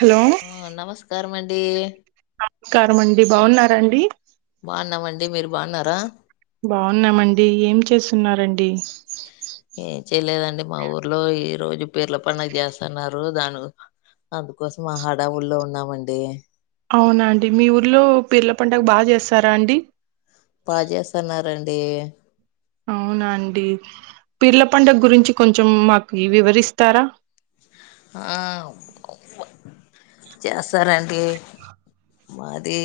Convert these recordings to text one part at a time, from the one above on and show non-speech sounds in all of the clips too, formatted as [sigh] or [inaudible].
Hello ఆ నమస్కారం అండి నమస్కారం అండి బాగున్నారాండి బాన్నామండి మీరు బాన్నారా బాగున్నామండి ఏం చేస్తున్నరండి అదే మా ఊర్లో ఈ రోజు పిర్ల పండగ చేస్తన్నారు దానీ అందుకోసం ఆ హడా విడ్లో ఉన్నామండి అవునాండి మీ ఊర్లో పిర్ల పండగ బాగా చేస్తార అండి బా చేస్తన్నరండి అవునా అండి పీర్ల పండగ గురించి కొంచెం మాకు వివరిస్తారా ఆ చేస్తారండి మాది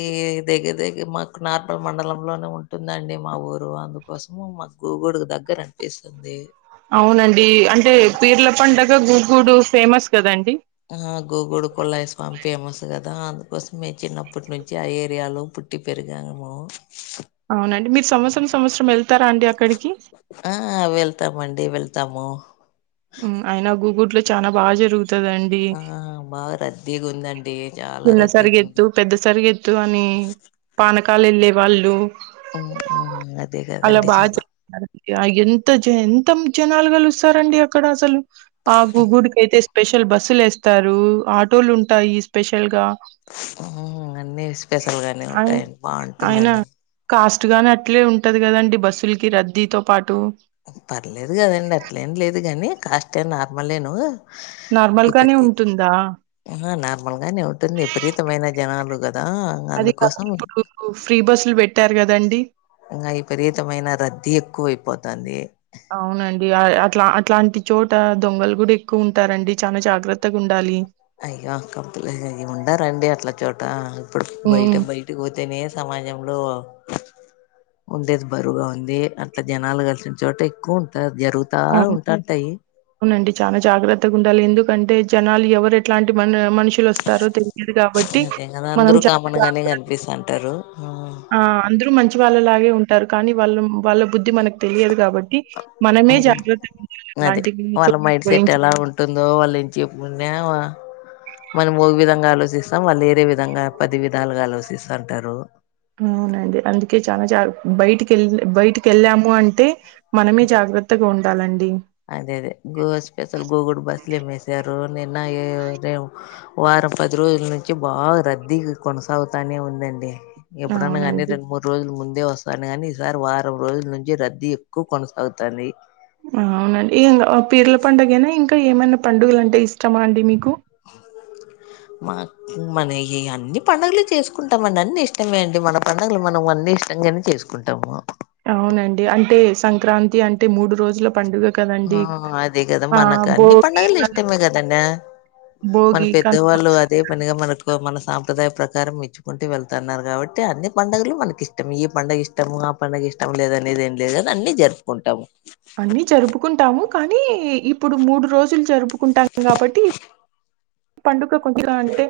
దగ్గర దగ్గర మాకు నార్పల్ మండలంలోనే ఉంటుందండి మా ఊరు అందుకోసం మాకు గూగుడికి దగ్గర అనిపిస్తుంది అవునండి అంటే పీర్ల పండగ గుగూడు ఫేమస్ కదండి ఆ గూగుడు కుళ్ళాయ్ స్వామి ఫేమస్ కదా దానికోసమే చిన్నప్పటి నుంచి అ ఏరియాలో పుట్టిపెరిగాము అవునండి మీరు సంవత్సరం సంవత్సరం వెళ్తారా అండి అక్కడికి ఆ వెళ్తామండి వెళ్తాము హుమ్ అయిన గూగుట్ లో చానా బాగా జరుగుతుంది ఆ బాగా రద్దీగా ఉందండి చాలా రద్దీగా ఉంది హుమ్ పానకలేల్లే వాళ్ళు ఉమ్, ఉమ్, అదే అలా కదండి బాగ చాలా చేస్తారండి ఎంత జన్ ఎంత మొత్తం జనాలు కలుస్తరండి అక్కడ అసలు ఆ గూగుడికియితే స్పెషల్ బస్సులు వేస్తారు ఆటోలు ఉంటాయి స్పెషల్ గా హుమ్ అన్ని స్పెషల్ గానే ఉంటాయండి బాగుంటుందండి స్ట్రీట్ అట్లే ఉంటది కదండి బస్సులకి రద్దీతో పాటు పర్లేదు కదండి అట్లేం లేదు గాని కాస్ట్ ఏం నార్మలేను నార్మల్‌గానే ఉంటుందా? ఆ నార్మల్ గానే ఉంటుంది విపరీతమైన జనాలు కద్ అది కాక ఇప్పుడు ఫ్రీ బస్సులు పెట్టారు కదండి ఇంకా విపరీతమైన రద్దీ ఎక్కువ అయిపోతంది అవునండి అట్లా అట్లాంటి చోట దొంగలు కూడా ఎక్కువ ఉంటారండి చానా జాగ్రత్తగా ఉండాలి అయ్యో అకాంతులే ఏం ఉండారంండి అట్ల చోట ఇప్పుడు బయట హ్మ్. బయటికి పోతేనే సమాజంలో ఉండేది బరువుగా ఉంది అట్లా జనాలు కలిసిన చోట ఎక్కువ ఉంటారు జరుగుతా అ ఉంటాంటాయి అవునండి చానా జాగ్రత్తగా ఉండాలి ఎందుకంటే జనాలు ఎవరు ఎట్లాంటి మన మనుషులు వస్తారో తెలి అదే కదా అందరుూ కామన్ గానే కనిపిస్తుంటారు ఆ అందరూ మంచి వాళ్ళలాగే ఉంటారు కానీ వాళ్ళు వాళ్ళ బుద్ధి మనకు తెలియదు కాబట్టి మనమే జాగ్రత్తగా ఉండాలి అలాంటి [unintelligible] ఉందో వాళ్ళుంచి ముందేవా మనం ఒక విధంగా ఆలోచిస్తాం వాళ్ళు వేరే విధంగా పది విధాలుగా ఆలోచిస్తాంటారు అవునండి అందుకే చాలా జ బయటికి ఎళ్ళ్ బయటికి ఎళ్ళాము అంటే మనమే జాగ్రత్తగా ఉండాలండి అదే అదే గో స్పెషల్ గోగుడు బస్ స్లేమో ఎసారు నిన్న వారం పది రోజుల నుంచి బాగా రద్దీ కొన సాగుతానే ఉందండి ఎప్పుడన్నా కానీ అవునండి. రెండు మూడు రోజుల ముందే వ స్తాంది కాని ఈసారి వారం రోజుల నుంచి రద్దీ ఎక్కువ కొనసాగుతాంది అవునండి ఇంగ పీర్ల పండగేనా ఇంకా ఏమైనా పండుగలు అంటే ఇష్టమాండి మీకు అ మా మనయి అన్ని పండగలు చేసుకుంటామండి అన్ని ఇష్టమే అండి మన పండగలు మనం అన్నీ ఇ ష్టంగానే చేసుకుంటాము అవునండి అంటే సంక్రాంతి అంటే మూడు రోజుల పండుగ ఆ కదండీ! అదే కదా ఆ! మనకు అన్ని భోగి, పండగలు కను ఇష్టమే కదండ మన భోగి, కనుమ పెద్దవాళ్ళు అదే పనిగా మనకు మన సాంప్రదాయ ప్రకారం ఇచ్చుకుంటూ వెళ్తున్నారు కాబట్టి అన్ని పండగలు మనకి ఇష్టమే ఈ పండగ ఇష్టము ఆ పండగ ఇష్టం లేదనేది ఏం లేదు గాని అన్ని జరుపుకుంటాము అన్నీ జరుపుకుంటాము. కానీ ఇప్పుడు మూడు రోజులు జరుపుకుంటాం కాబట్టి పండుగ కొద్దిగా అంటే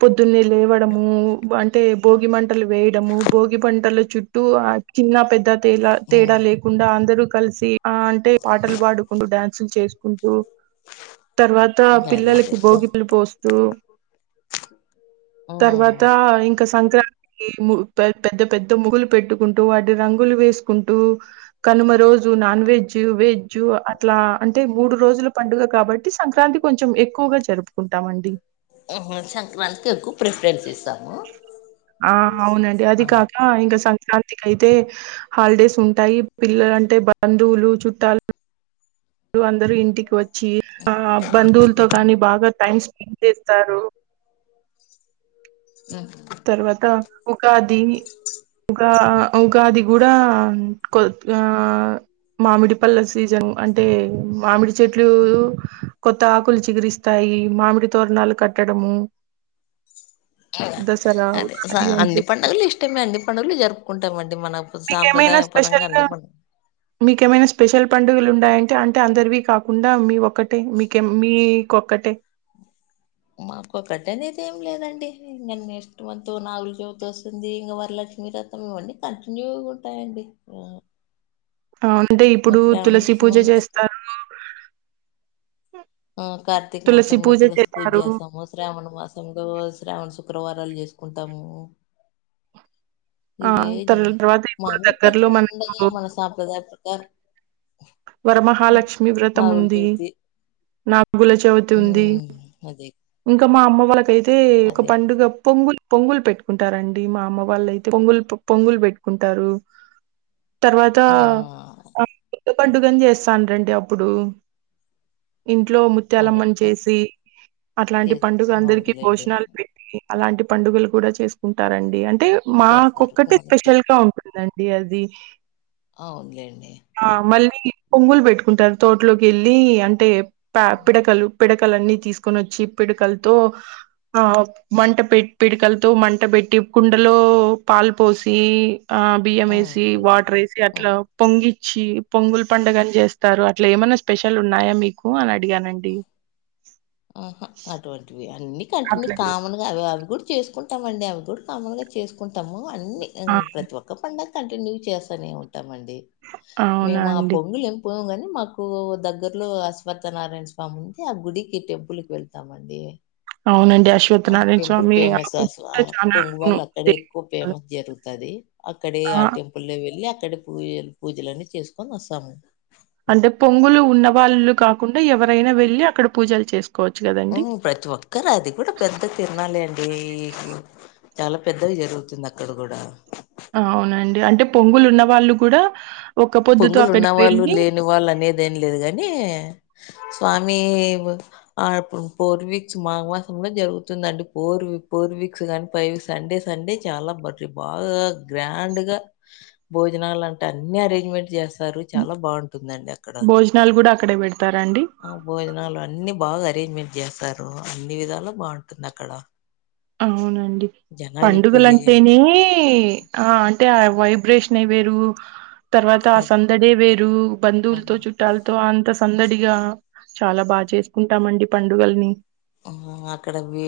పొద్దున్నే లేవడము అంటే భోగి మంటలు వేయడము భోగి పంటల చుట్టూ చిన్న పెద్ద తేలా తేడా లేకుండా అందరుూ కలిసి ఆ అంటే పాటలు పాడుకుంటూ డ్యాన్సులు చేసుకుంటూ తర్వాత ఇంకా అదే అదే పిల్లలకి భోగి స్తూ తర్వాత ఇంకా సంక్రాంతి ఏమో పె పెద్ద పెద్ద ముగ్గులు పెట్టుకుంటూ వాటి రంగులు వేసుకుంటూ కనుమ రో జు నాన్ వెజ్జు వెజ్జు అట్లా అంటే మూడు రోజులు పండుగ కాబట్టి సంక్రాంతి కొంచెం ఎక్కువ గా జరుపు ఆహా సంక్రాంతికి ఎక్కువ ప్రిఫరెన్స్ ఇస్తాము ఆ అవునండి అది అదే కాక ఇంకా సం క్రాంతికి అయితే హాలిడేస్ ఉంటాయి పిల్లలంటే బంధువులు చుట్టాలు అందరుూ ఇంటికి వచ్చి ఆ బంధువులతో కానీ బాగా టైమ్ ఏం చేస్తారు ఉమ్ తర్వాత ఉగాది ఉగా ఉగాది కూడా కొద్గా మామిడి పళ్ళ సీజన్ అంటే మామిడి చెట్లు కొత్త ఆకులు చిగురిస్తాయి. ఈ మామిడి తోరనాలు కట్టడము. ఇగ దసరా అదే ఉగాది అంటూ అన్ని పండుగలు ఇష్టమే అండి. పండుగలు జరుపుకుంటామండి మన మీకేమైనా సాంప్రదాయ పరంగా స్పెషల్ గా అన్ని పం మీకేమైనా స్పెషల్ పండుగలు ఉన్నాయంటే అంటే అందరివి కాకుండా మీవి ఒక్కటే మీకు మీకొక్కటే మాకు ఒకటి అనేది ఏం లేదండి ఇంగా నెక్స్ట్ మంతు నాగుల చవితి వస్తుంది ఇంగ వరల లక్ష్మీ రతం ఇవ్వన్ని కంటిన్యూగ ఉంటాయండి ఆ అంటే ఇప్పుడు తులసి పూజ అంతా పూ- చేస్తారును ఆ కార్తిక మాసంలో పూజ తులసిపూజ చేస్తారు చేస్తాము శ్రావణ మాసం లో శ్రావణ సు శుక్రవారాలు చేసుకుంటాము. ఆ ఇవేజ తర్- తర్వాత ఇప్పుడు మామూలుగా ప్రతి దగ్గరలో పండగ మనకు మన సాంప్రదాయం ప్రకారం వరమహాలక్ష్మి వ్రతం నాగుల ఉంది, చవితి నా గుల చవితి ఉంది ఉమ్ అదే ఇంకా మా అమ్మ వాళ్ళకైతే ఒక అదే పండుగ పొంగులు పొంగులు పెట్టుకుంటారండి. మా అమ్మ వాళ్ళయితే పొంగులు పొంగులు పెట్టుకుంటారు. తర్వాత ఆ పండుగని చేస్తాంటాటి అప్పుడు. ఇంట్లో అదే ముత్యాలమ్మనీ చేసి అట్లాంటి చేస్ పండుగ అందరికి అవునులేండి భోజనాలు పెట్టి అలాంటి పండుగలు కూడా చేసుకుంటారండి అంటే చేస్తారు మాకొక్కటి మనకి స్పెషల్గా ఉంటుం ది అండి అది. అవునులేండి. ఆ మళ్ళీ పొంగులు పెట్టుకుంటారు. తోటలోకి వెళ్ళి అంటే పె పిడకలు పిడకలన్నీ తీసు కొనివచ్చి పిడుకలతో ఆ మంట పె పిడకలతో మంట పెట్టి, కుండలో పాలు పోసి ఆ బియ్యం ఏసి, అవునులేండి వాటర్ ఏసి ఆ అట్లా పొంగిచ్చి పొంగుల్ పండుగ అని చేస్తారు అట్లా ఏమైన్నా స్పెషల్ ఉన్నాయా మీకు అని అడిగానండి. అన్ని కంటిన్యూ అట్లే కామన్ గా అవి అవి కూడా చేసుకుంటాం అండి, అవి కూడా కామన్గా చేసుకుం టము అన్ని ఆ ప్రతి ఒక్క పండగ కంటిన్యూ చేస్తనే ఉంటమం డి అవునా మేం ఆ అండి పొంగుల్ ఎం కోము కాని మాకు దగ్గరలో అశ్వథనారాయణ స్వామి ఉంది ఆ గుడికి టెం పులికి వెళ్తామండి. అవునండి ఆ అశ్వత్థనారాయణ టెంపుల్ స్వామి ఆ ఫేమస్ గుడి అస్వా కూడా చాలా అవును పొంగువాల్ అక్కడే ఎక్కువ దేవస్థానం. ఫేమస్ జరుగుతది. అక్కడ అక్కడే ఆ టెంపుల్లో వెళ్ళి అక్కడ పూజలు పూజలన్ని చేసుకొని వస్తాము. అంటే పొంగులు ఉన్న వాళ్ళు కాకుండా ఎవరైనా వెళ్ళి అక్కడ పూజలు చేస్ ప్రతి ఒక్కరు అది కూడా పెద్ద తిర్నాల్లే అండి. చాలా పెద్దగ జరుగుతుంది అక్కడ కూడా. అవునండి అంటే పొంగులు ఉన్న వాళ్ళు కూడా ఒక్క పొద్దుతో పొంగులు అక్కడికి ఉన్నవాళ్ళు వెళ్ళి లేని వాళ్ళు అనేదెం లేదుకాని. స్వామి ఆ పూర్వీక్స్ మాఘమాసంలో జరుగుతుందండి పూర్వీ ఫోర్ వీక్స్ కానీ ఫైవ్ వీక్స్. సండే సండే చాలా బర్జ్ బాగా గ్రాండ్గా భోజనాలు అంట అన్ని అరేంజ్మెంట్స్ చేస్తారు చాలా బావుం టుందండి అక్కడ, భోజనాలు కూడా అక్కడే పెడతారండి ఆ భోజనాలు అన్ని బాగా అరేంజ్మెంట్ చేస్తారు. అన్ని విధాలా బావుంటుంది అక్కడ. అవునండి జనాలు ఇప్పుడు పండుగలంటేనే ఆ అంటే ఆ వైబ్రేషనే వేరు. తర్వాత ఆ సందడే వేరూ అది బంధువులతో చుట్టాలతో అంత సందడిగా చాలా బా చేసుకుంటామండి పండుగల్ని ఆ అక్కడ వే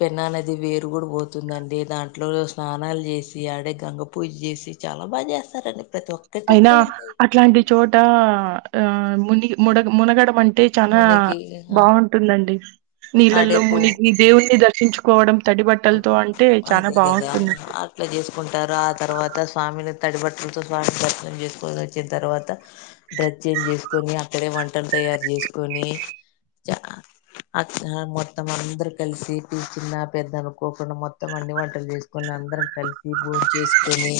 పెన్నా నది వేరు గూడ పోతుందండి దాంట్లో స్నానాల్జేసి ఆడే గంగ పూజ్జేసి చా ల బాగ జేస్తారండి అయినా అట్లాంటి చోటా ఆ మునిగి ముడగ మునగడంటే టే చనా మునకి బావుంటుందండి నీళ్ళల్లో ఆడేపు మునిగి దేవుణ్ణి దర్శించుకోవడం తడి బట్టలతో అంటే చానా అదే గదా బావుంటుందండి అట్లజేసుకుంటారా తర్వాత స్వామిని తడి బట్టలతో స్వామిని దర్శనం జేసుకోనొచ్చిన్ తర్వాత డ్రస్ చేంజేసుకొని అక్కడే వంటలు తయారు జెసుకొనీ అక్కడ మొత్తం అందరం కలిసి చిన్న పెద్దలు పోకుండా మొత్తం అన్ని వంటలు జేసుకొనందరం కలిసి భోంచేసుకొని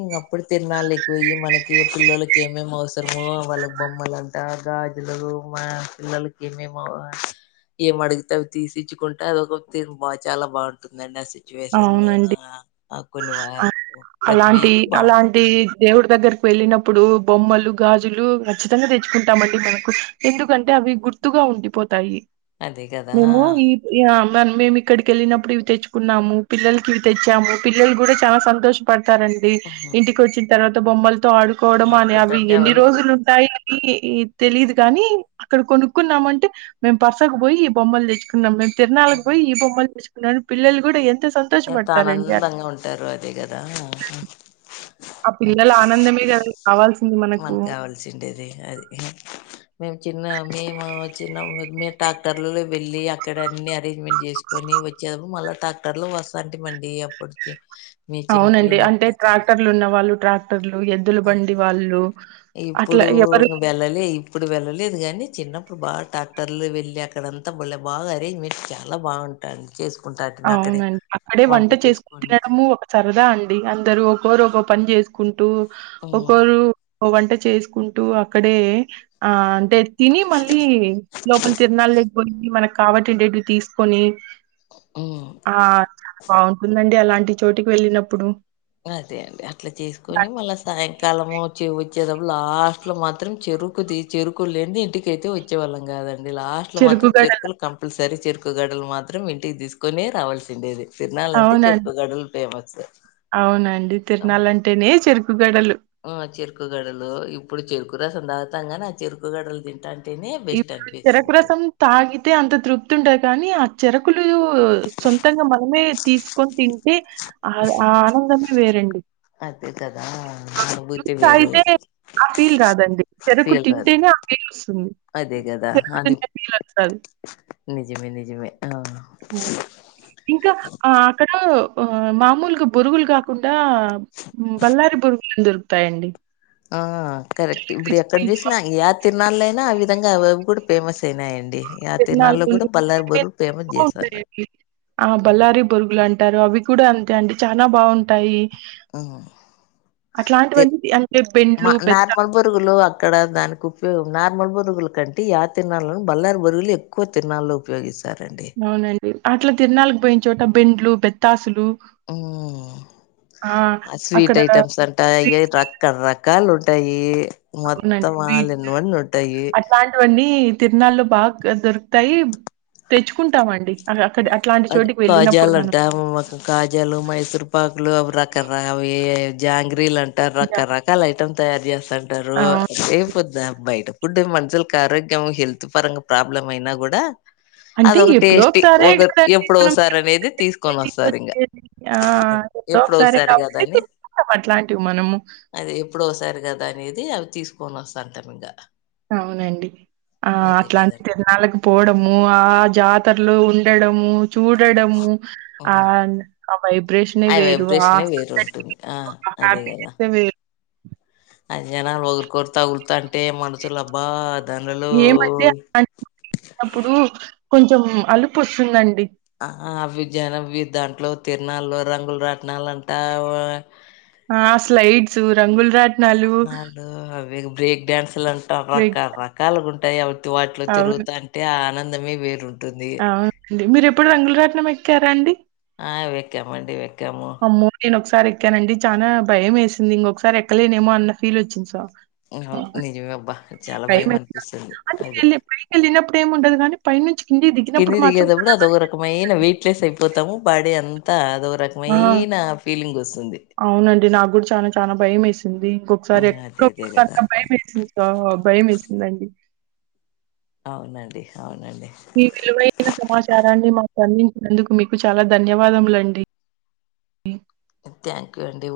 ఇంగప్పుడు తిర్నాల్లకి పోయ్యి మనకి పిల్లలోకి ఏమేం అవసరమో వాళ్ళక్ బొమ్మలంట గాజులూ మా పిల్లలుకి ఏమేమస్ ఏమడిగితే అవి తీసిచ్చుకుంటా అదొక తీరు బా చాలా బావుంటుందండి అ సి చువేషన్లోనా అవునండి అ కొన్ని వ ఆ, ప్రతి అలాంటి వీక్ బావుంటుంది అలాంటి దేవుడి దగ్గరకి వెళ్ళినప్పుడు బొమ్మలు గాజులు ఖచ్చితంగ దెచ్చుకుంటామండి మనకు ఎందుకంటే అ వి గుర్తుగా ఉండిపోతాయి అదే కదా మేమూ ఈ ఆ మేమిక్కడికెళ్ళినప్పుడు ఇవి తెచ్చుకున్నాము పిల్లలకివి తెచ్చాము పిల్లలు గూడా చానా సంతోష పడతారండి ఇంటికొచ్చిన తర్వాత బొమ్మలు తో ఆడుకోవడం అని అవి ఆడుకుంటంటే ఎన్ని ఎన్ని అవన్నీ రోజులుంటాయి ఈ తెలీదు గానీ అక్కడ కొనుక్కున్నామంటే మేం పర్సకు బోయి బొమ్మల్ దెచ్చుకున్నాం మేము తిరునాళ్లకు బోయ్ ఈ బొమ్మలు తెచ్చుకున్నాని పిల్లలు గూడ ఏ ఎంత ఆనందంగ ఉంటారు అదే గదా ఆ పిల్లల ఆనందం గద కావాల్సి మనక్ గావల్సిండేది అది మేము చిన్న మేము చిన్నప్పుడు మేం ట్రాక్టర్లు వెళ్ళి అక్కడ అన్ని అరేంజ్మెంట్ జేసుకొని వచ్చారు మళ్ళ టాక్టర్లు అస్సంటి మళ్ళీ ఎప్పుడు చే అవునండి అంటే ట్రాక్టర్లున్నవాళ్ళు ట్రాక్ట ర్లు ఎద్దుల బండి వాళ్ళు అట్ల ఇప్పుడు ఎవ్వరు వెళ్ళలే ఇప్పుడు వెళ్ళలేదు గాని చిన్నప్పుడు బాగ టాక్టర్లు వెళ్ళ అక్కడంత భలే బాగ అరేంజ్మెంట్ చాలా బాగు టన్ చేస్ అవునండి అక్కడే వంట చేసుకుని చేసుకొని తినడము ఒక సరదా అండి అందరూ ఒకోరు ఒకో పన్జేసు కుంటూ ఉమ్ ఒకరు వంట చేసుకుంటూ అక్కడే ఆ అంటె తిని మళ్ళీ లోపల తిరనాల్లక్ పొయ్యి మనకు కాబట్టేటియి తీసుకొని ఉమ్ ఆ చాలా బావుంటుందండి అలాంటి చోటికి వెళ్ళినప్పుడు అదే అండి అట్ల జేసుకొని మళ్ళ సాయంకాలమూ చె వచ్చే లాస్ట్లో మాత్రం చెరుకుది చెరుకు లేన్ది ఇంటికైతే వచ్చేవాళ్ళంగాదు లాస్ట్ లో చెరుకు మాత్రం గడలు చెరుకులు కంపల్సరి చెరుకు గడలు మాత్రం ఇంటికి దీసుకొనే రావాల్సిండేది తిరునాళ్లంటే అవునండి. చెరుకు గడులు ఫేమస్ కం తిరునాళ్లంటేనే చెరుకు గడలు ఆ చెరుకు గడలూ ఇప్పుడు చెరుకు రసం తాగుతంగని ఆ చెరుకు గడలు దింటా ఇప్పుడు చెరకు రసం తాగితే అంత తృప్తుంటది కానీ ఆ చెరు కులూ సొంతంగ మనమే తీసుకొన్ తింటే ఆ ఆ ఆనందమే వేరండి అదే కదా మనం [unintelligible] జ్యూస్ తాగితే ఆ ఫీల్ రాదండి చెరకు ఫీల్ రాదు. తింటేనే ఆ ఫీల్ వస్తుంది అదే కదా అది నిజమే నిజమే ఆ! ఇంకా ఆ అక్కడ మామూలుగా బోరుగులు కాకుండా బల్లారి బొరుగులు అని దొరుకుతాయండి ఆ కరెక్ట్ ఇప్పుడు ఎక్కడ క్రిస్పీగా చూసిన యా తిర్నాళయినా ఆ విధంగా అవవి కూడా ఫేమస్ అయినాయండి యా తిరునాల్లో కూడా బల్లారి బొరుగులు ఫేమస్ చేశారు ఆ బల్లారి బరుగులు లాం టారు అవి కూడా అంతే అండి చాలా బావుంటాయి హ్మ్ అట్లాంటివన్నీ అంటే బెండ్లు, మా బెత్తాలు నార్మల్ బురుగులు అక్కడ దానికి ఉపయో నార్మల్ బురుగుల కంటే యా తిరునాళ్ బలారీ బురుగులు ఎక్కువ తిర్నాలలో ఉపయోగిస్తా అవునండి అట్లా తిరనాలకు పోయినచోట బెండ్లు బెత్తాసులు ఆ స్వీట్ అక్కడ ఐటమ్స్ అంటా అయ స్వీట్స్ రక్క రక్ కాలు ఉంటాయి అవునండి. మొత్తం ఆల్ స్వీట్స్ ఇన్ వన్ ఉంటాయి తిరునాల్లో బాగా దొరుకుతాయి తెచ్చుకుంటామండి అలా అది కాజాల అంటే కాజాలు మైసూర్పాకులు అవి రకరవి జాంగ్రీలు అంటా యాహ్! రకరకాల ఐటమ్ తయారు చేస్తంటారు ఆ! అయి పోద్ద్ బయట గుండె మనుషులకి ఆరోగ్యం హెల్త్ పరంగా ప్రాబ్లం అయినా కూడా అంటే అదొక ఎప్పుడో టేస్టీ ఒకసారే ఒక కదండీ ఎప్పుడు మనం ఒకసారి అనేది తీసుకొని తినేది, వస్తారు ఇంగ వచ్చేది. ఆ! అదే ఎప్పుడో ఒకసారే ఒకసారి కాబట్టి కదా అని తెచ్చుకుంటాం అట్లాంటివి మనము. అది ఎప్పుడో ఒకసారి కదా అనేది అవి తీసుకొని వస్తంటాం ఇంకా అవునండి ఆ అట్లాంటి కదండి తిర్ణాలకు పోవడము ఆ జాతరలో ఉ [unintelligible] చూడడము ఆ ఉహు వైబ్రేషనే ఆ వేరు. ఆ వైబ్రేషనే వేరు సందడికి ఉంటుంది ఆ ఒక అదే కదా హ్యాపీనెస్సే వేరు. అ జనాలు వగురుకర్తా ఉరుకుతాంటే మనసులోబ్బా ఏమంటే అప్పుడు కొంచెం అలుపు వస్తుందండి ఆ అవి జనం దాంట్లో తిరనాల్లో రంగులు రాట్నాలు అంటా ఆ స్లైడ్స్ రంగుల్ రాట్ అన్నాళ్ళలు అవి బ్రేక్ డాన్స్ లు అంటా వె రకరకాలుగా ఉంటాయి అవి వాటిలో అవును. తిరుగుతాంటే ఆనందమే వేరు అవునండి మీరు ఎప్పుడు రంగులరాట్నం ఎక్కారా అండి ఆ అవెక్కావండి వే అమ్మో నేను ఒకసారి ఎక్కానండి చానా భయం వేసింది ఇంకొకసారి ఎక్కలేనేమో అన్న ఫీల్ వచ్చింది స నిజమే అబ్బా చాలా భయం ఎట్లా? అనిపిస్తుంది అంటే అదే వెళ్ళి పైకెళ్ళినప్పుడు ఏముండదు గానీ, పైనుంచి దిగినప్పుడు కిందికి మాత్రం దిగేటప్పుడు చాలా అదొ ఒక భయమేసింది. రకమైన వెయిట్ లెస్ అయిపోతాము బాడీ అంతా అదొక ఆ! రకమైన ఫీలింగ్ వస్తుంది అవునండి నాకు కూడా చానా చానా భయం వేసింది ఇంకొకసారి అదే అదే ఎక్కకూడదు కదా అన్న భయం వేసింది భయం వేసింది దండి అవునండి అవును మీ విలువైన సమాచారాన్ని మాకు అన్ని అందుకు మీకు చాలా ధన్యవాదములండి థ్యాంక్యూ అండి వద్